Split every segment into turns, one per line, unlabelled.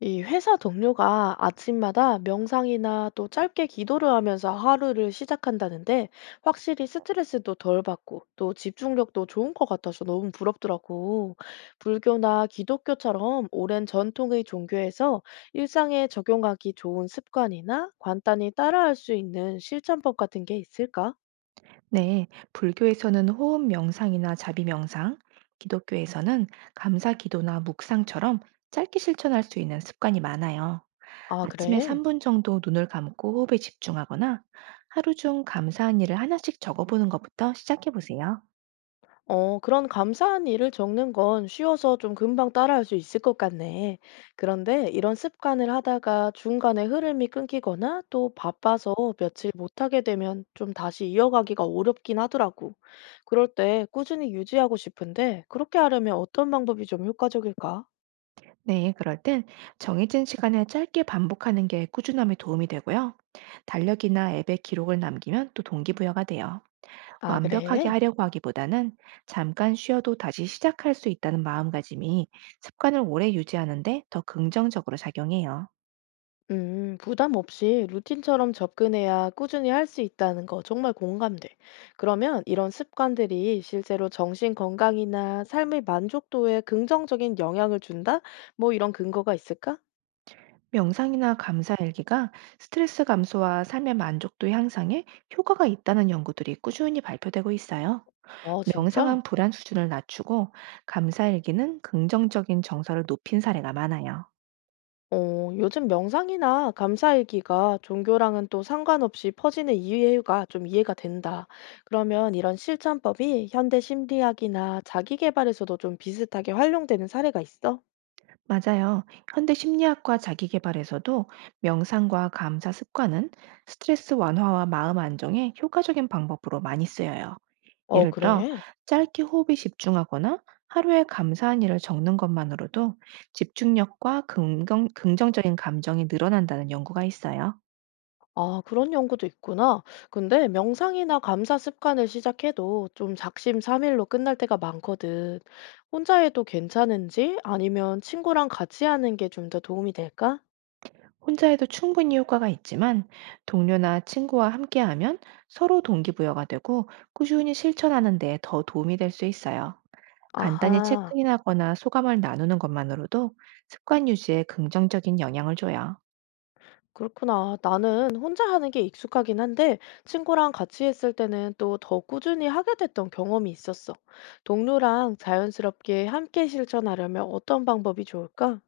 이 회사 동료가 아침마다 명상이나 또 짧게 기도를 하면서 하루를 시작한다는데 확실히 스트레스도 덜 받고 또 집중력도 좋은 것 같아서 너무 부럽더라고. 불교나 기독교처럼 오랜 전통의 종교에서 일상에 적용하기 좋은 습관이나 간단히 따라할 수 있는 실천법 같은 게 있을까?
네, 불교에서는 호흡 명상이나 자비 명상, 기독교에서는 감사 기도나 묵상처럼 짧게 실천할 수 있는 습관이 많아요.
아,
아침에
그래.
3분 정도 눈을 감고 호흡에 집중하거나 하루 중 감사한 일을 하나씩 적어보는 것부터 시작해 보세요.
어, 그런 감사한 일을 적는 건 쉬워서 좀 금방 따라할 수 있을 것 같네. 그런데 이런 습관을 하다가 중간에 흐름이 끊기거나 또 바빠서 며칠 못하게 되면 좀 다시 이어가기가 어렵긴 하더라고. 그럴 때 꾸준히 유지하고 싶은데 그렇게 하려면 어떤 방법이 좀 효과적일까?
네, 그럴 땐 정해진 시간에 짧게 반복하는 게 꾸준함에 도움이 되고요. 달력이나 앱에 기록을 남기면 또 동기부여가 돼요.
아,
완벽하게
그래?
하려고 하기보다는 잠깐 쉬어도 다시 시작할 수 있다는 마음가짐이 습관을 오래 유지하는데 더 긍정적으로 작용해요.
부담 없이 루틴처럼 접근해야 꾸준히 할 수 있다는 거 정말 공감돼. 그러면 이런 습관들이 실제로 정신 건강이나 삶의 만족도에 긍정적인 영향을 준다? 뭐 이런 근거가 있을까?
명상이나 감사 일기가 스트레스 감소와 삶의 만족도 향상에 효과가 있다는 연구들이 꾸준히 발표되고 있어요.
아, 진짜?
명상은 불안 수준을 낮추고 감사 일기는 긍정적인 정서를 높인 사례가 많아요.
어, 요즘 명상이나 감사일기가 종교랑은 또 상관없이 퍼지는 이유가 좀 이해가 된다. 그러면 이런 실천법이 현대 심리학이나 자기계발에서도 좀 비슷하게 활용되는 사례가 있어?
맞아요. 현대 심리학과 자기계발에서도 명상과 감사 습관은 스트레스 완화와 마음 안정에 효과적인 방법으로 많이 쓰여요.
어,
예를 들어,
그래.
짧게 호흡에 집중하거나 하루에 감사한 일을 적는 것만으로도 집중력과 긍정적인 감정이 늘어난다는 연구가 있어요.
아, 그런 연구도 있구나. 근데 명상이나 감사 습관을 시작해도 좀 작심삼일로 끝날 때가 많거든. 혼자 해도 괜찮은지 아니면 친구랑 같이 하는 게 좀 더 도움이 될까?
혼자 해도 충분히 효과가 있지만 동료나 친구와 함께하면 서로 동기부여가 되고 꾸준히 실천하는 데 더 도움이 될 수 있어요. 간단히
아하,
체크인하거나 소감을 나누는 것만으로도 습관 유지에 긍정적인 영향을 줘요.
그렇구나. 나는 혼자 하는 게 익숙하긴 한데 친구랑 같이 했을 때는 또 더 꾸준히 하게 됐던 경험이 있었어. 동료랑 자연스럽게 함께 실천하려면 어떤 방법이 좋을까?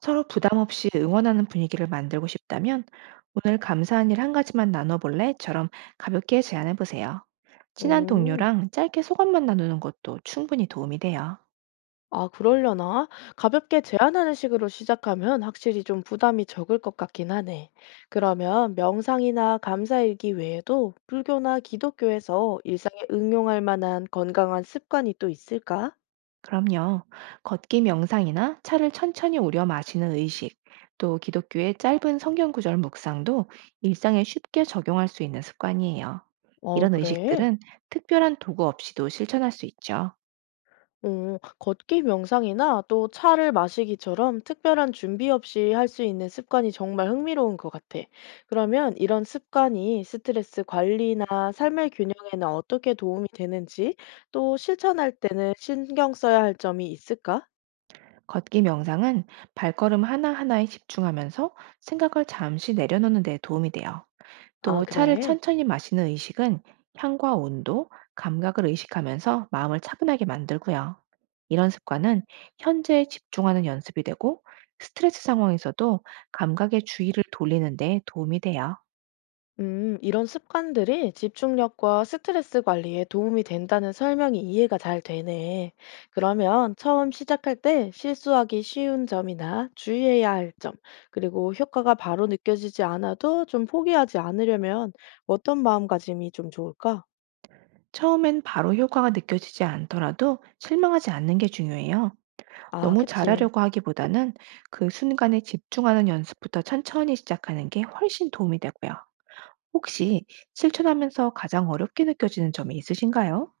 서로 부담 없이 응원하는 분위기를 만들고 싶다면 "오늘 감사한 일 한 가지만 나눠볼래?"처럼 가볍게 제안해 보세요. 친한
음.
동료랑 짧게 소감만 나누는 것도 충분히 도움이 돼요.
아, 그러려나? 가볍게 제안하는 식으로 시작하면 확실히 좀 부담이 적을 것 같긴 하네. 그러면 명상이나 감사일기 외에도 불교나 기독교에서 일상에 응용할 만한 건강한 습관이 또 있을까?
그럼요. 걷기 명상이나 차를 천천히 우려 마시는 의식, 또 기독교의 짧은 성경 구절 묵상도 일상에 쉽게 적용할 수 있는 습관이에요.
어,
이런
그래.
의식들은 특별한 도구 없이도 실천할 수 있죠.
오, 걷기 명상이나 또 차를 마시기처럼 특별한 준비 없이 할 수 있는 습관이 정말 흥미로운 것 같아. 그러면 이런 습관이 스트레스 관리나 삶의 균형에는 어떻게 도움이 되는지, 또 실천할 때는 신경 써야 할 점이 있을까?
걷기 명상은 발걸음 하나하나에 집중하면서 생각을 잠시 내려놓는 데 도움이 돼요.
아,
또 차를
그래.
천천히 마시는 의식은 향과 온도, 감각을 의식하면서 마음을 차분하게 만들고요. 이런 습관은 현재에 집중하는 연습이 되고 스트레스 상황에서도 감각의 주의를 돌리는 데 도움이 돼요.
이런 습관들이 집중력과 스트레스 관리에 도움이 된다는 설명이 이해가 잘 되네. 그러면 처음 시작할 때 실수하기 쉬운 점이나 주의해야 할 점, 그리고 효과가 바로 느껴지지 않아도 좀 포기하지 않으려면 어떤 마음가짐이 좀 좋을까?
처음엔 바로 효과가 느껴지지 않더라도 실망하지 않는 게 중요해요.
아,
너무
그치.
잘하려고 하기보다는 그 순간에 집중하는 연습부터 천천히 시작하는 게 훨씬 도움이 되고요. 혹시 실천하면서 가장 어렵게 느껴지는 점이 있으신가요?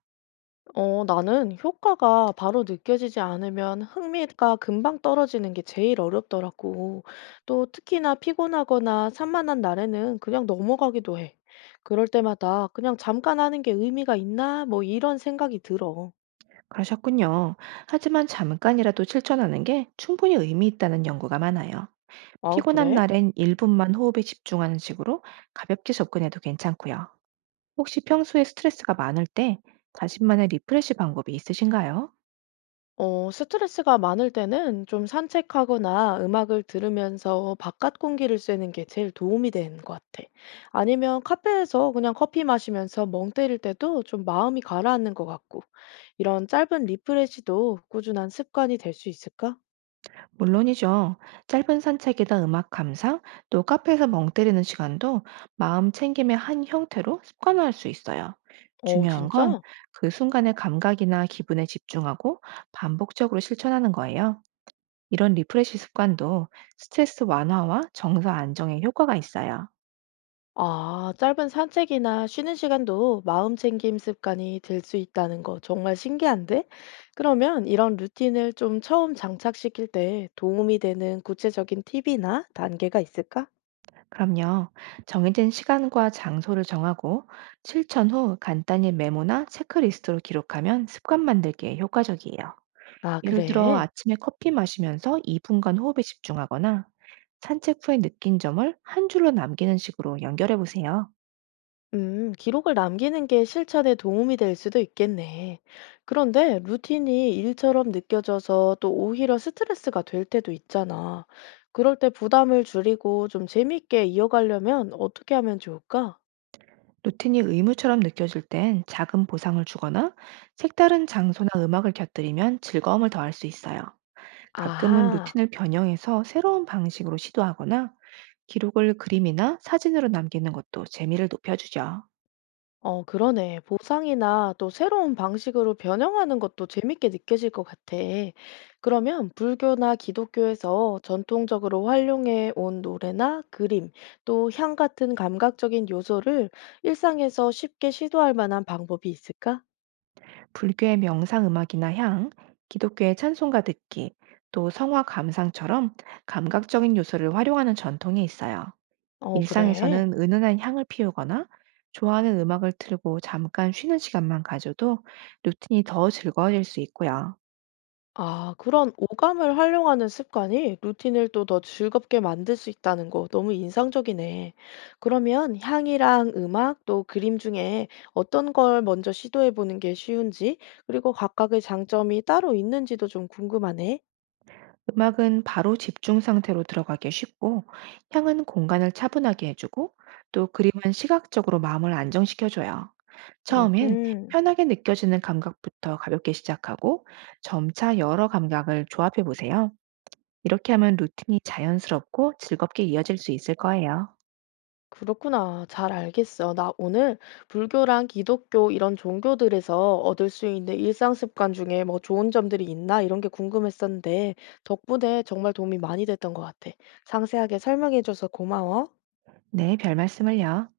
어, 나는 효과가 바로 느껴지지 않으면 흥미가 금방 떨어지는 게 제일 어렵더라고. 또 특히나 피곤하거나 산만한 날에는 그냥 넘어가기도 해. 그럴 때마다 그냥 잠깐 하는 게 의미가 있나? 뭐 이런 생각이 들어.
그러셨군요. 하지만 잠깐이라도 실천하는 게 충분히 의미 있다는 연구가 많아요.
아,
피곤한
그래?
날엔 1분만 호흡에 집중하는 식으로 가볍게 접근해도 괜찮고요. 혹시 평소에 스트레스가 많을 때 자신만의 리프레시 방법이 있으신가요?
어, 스트레스가 많을 때는 좀 산책하거나 음악을 들으면서 바깥 공기를 쐬는 게 제일 도움이 되는 것 같아. 아니면 카페에서 그냥 커피 마시면서 멍 때릴 때도 좀 마음이 가라앉는 것 같고. 이런 짧은 리프레시도 꾸준한 습관이 될 수 있을까?
물론이죠. 짧은 산책이나 음악 감상, 또 카페에서 멍 때리는 시간도 마음 챙김의 한 형태로 습관화할 수 있어요.
어,
중요한 건
진짜?
그 순간의 감각이나 기분에 집중하고 반복적으로 실천하는 거예요. 이런 리프레시 습관도 스트레스 완화와 정서 안정에 효과가 있어요.
아, 짧은 산책이나 쉬는 시간도 마음 챙김 습관이 될 수 있다는 거 정말 신기한데? 그러면 이런 루틴을 좀 처음 장착시킬 때 도움이 되는 구체적인 팁이나 단계가 있을까?
그럼요. 정해진 시간과 장소를 정하고 실천 후 간단히 메모나 체크리스트로 기록하면 습관 만들기에 효과적이에요.
아,
예를 들어
그래.
아침에 커피 마시면서 2분간 호흡에 집중하거나 산책 후에 느낀 점을 한 줄로 남기는 식으로 연결해 보세요.
기록을 남기는 게 실천에 도움이 될 수도 있겠네. 그런데 루틴이 일처럼 느껴져서 또 오히려 스트레스가 될 때도 있잖아. 그럴 때 부담을 줄이고 좀 재밌게 이어가려면 어떻게 하면 좋을까?
루틴이 의무처럼 느껴질 땐 작은 보상을 주거나 색다른 장소나 음악을 곁들이면 즐거움을 더할 수 있어요. 가끔은
아하.
루틴을 변형해서 새로운 방식으로 시도하거나 기록을 그림이나 사진으로 남기는 것도 재미를 높여주죠.
어, 그러네. 보상이나 또 새로운 방식으로 변형하는 것도 재밌게 느껴질 것 같아. 그러면 불교나 기독교에서 전통적으로 활용해 온 노래나 그림, 또 향 같은 감각적인 요소를 일상에서 쉽게 시도할 만한 방법이 있을까?
불교의 명상 음악이나 향, 기독교의 찬송가 듣기, 또 성화 감상처럼 감각적인 요소를 활용하는 전통이 있어요.
어, 그래.
일상에서는 은은한 향을 피우거나 좋아하는 음악을 틀고 잠깐 쉬는 시간만 가져도 루틴이 더 즐거워질 수 있고요.
아, 그런 오감을 활용하는 습관이 루틴을 또 더 즐겁게 만들 수 있다는 거 너무 인상적이네. 그러면 향이랑 음악 또 그림 중에 어떤 걸 먼저 시도해 보는 게 쉬운지, 그리고 각각의 장점이 따로 있는지도 좀 궁금하네.
음악은 바로 집중 상태로 들어가기 쉽고, 향은 공간을 차분하게 해주고, 또 그림은 시각적으로 마음을 안정시켜줘요. 처음엔
음.
편하게 느껴지는 감각부터 가볍게 시작하고, 점차 여러 감각을 조합해 보세요. 이렇게 하면 루틴이 자연스럽고 즐겁게 이어질 수 있을 거예요.
그렇구나. 잘 알겠어. 나 오늘 불교랑 기독교 이런 종교들에서 얻을 수 있는 일상 습관 중에 뭐 좋은 점들이 있나 이런 게 궁금했었는데 덕분에 정말 도움이 많이 됐던 것 같아. 상세하게 설명해줘서 고마워.
네, 별 말씀을요.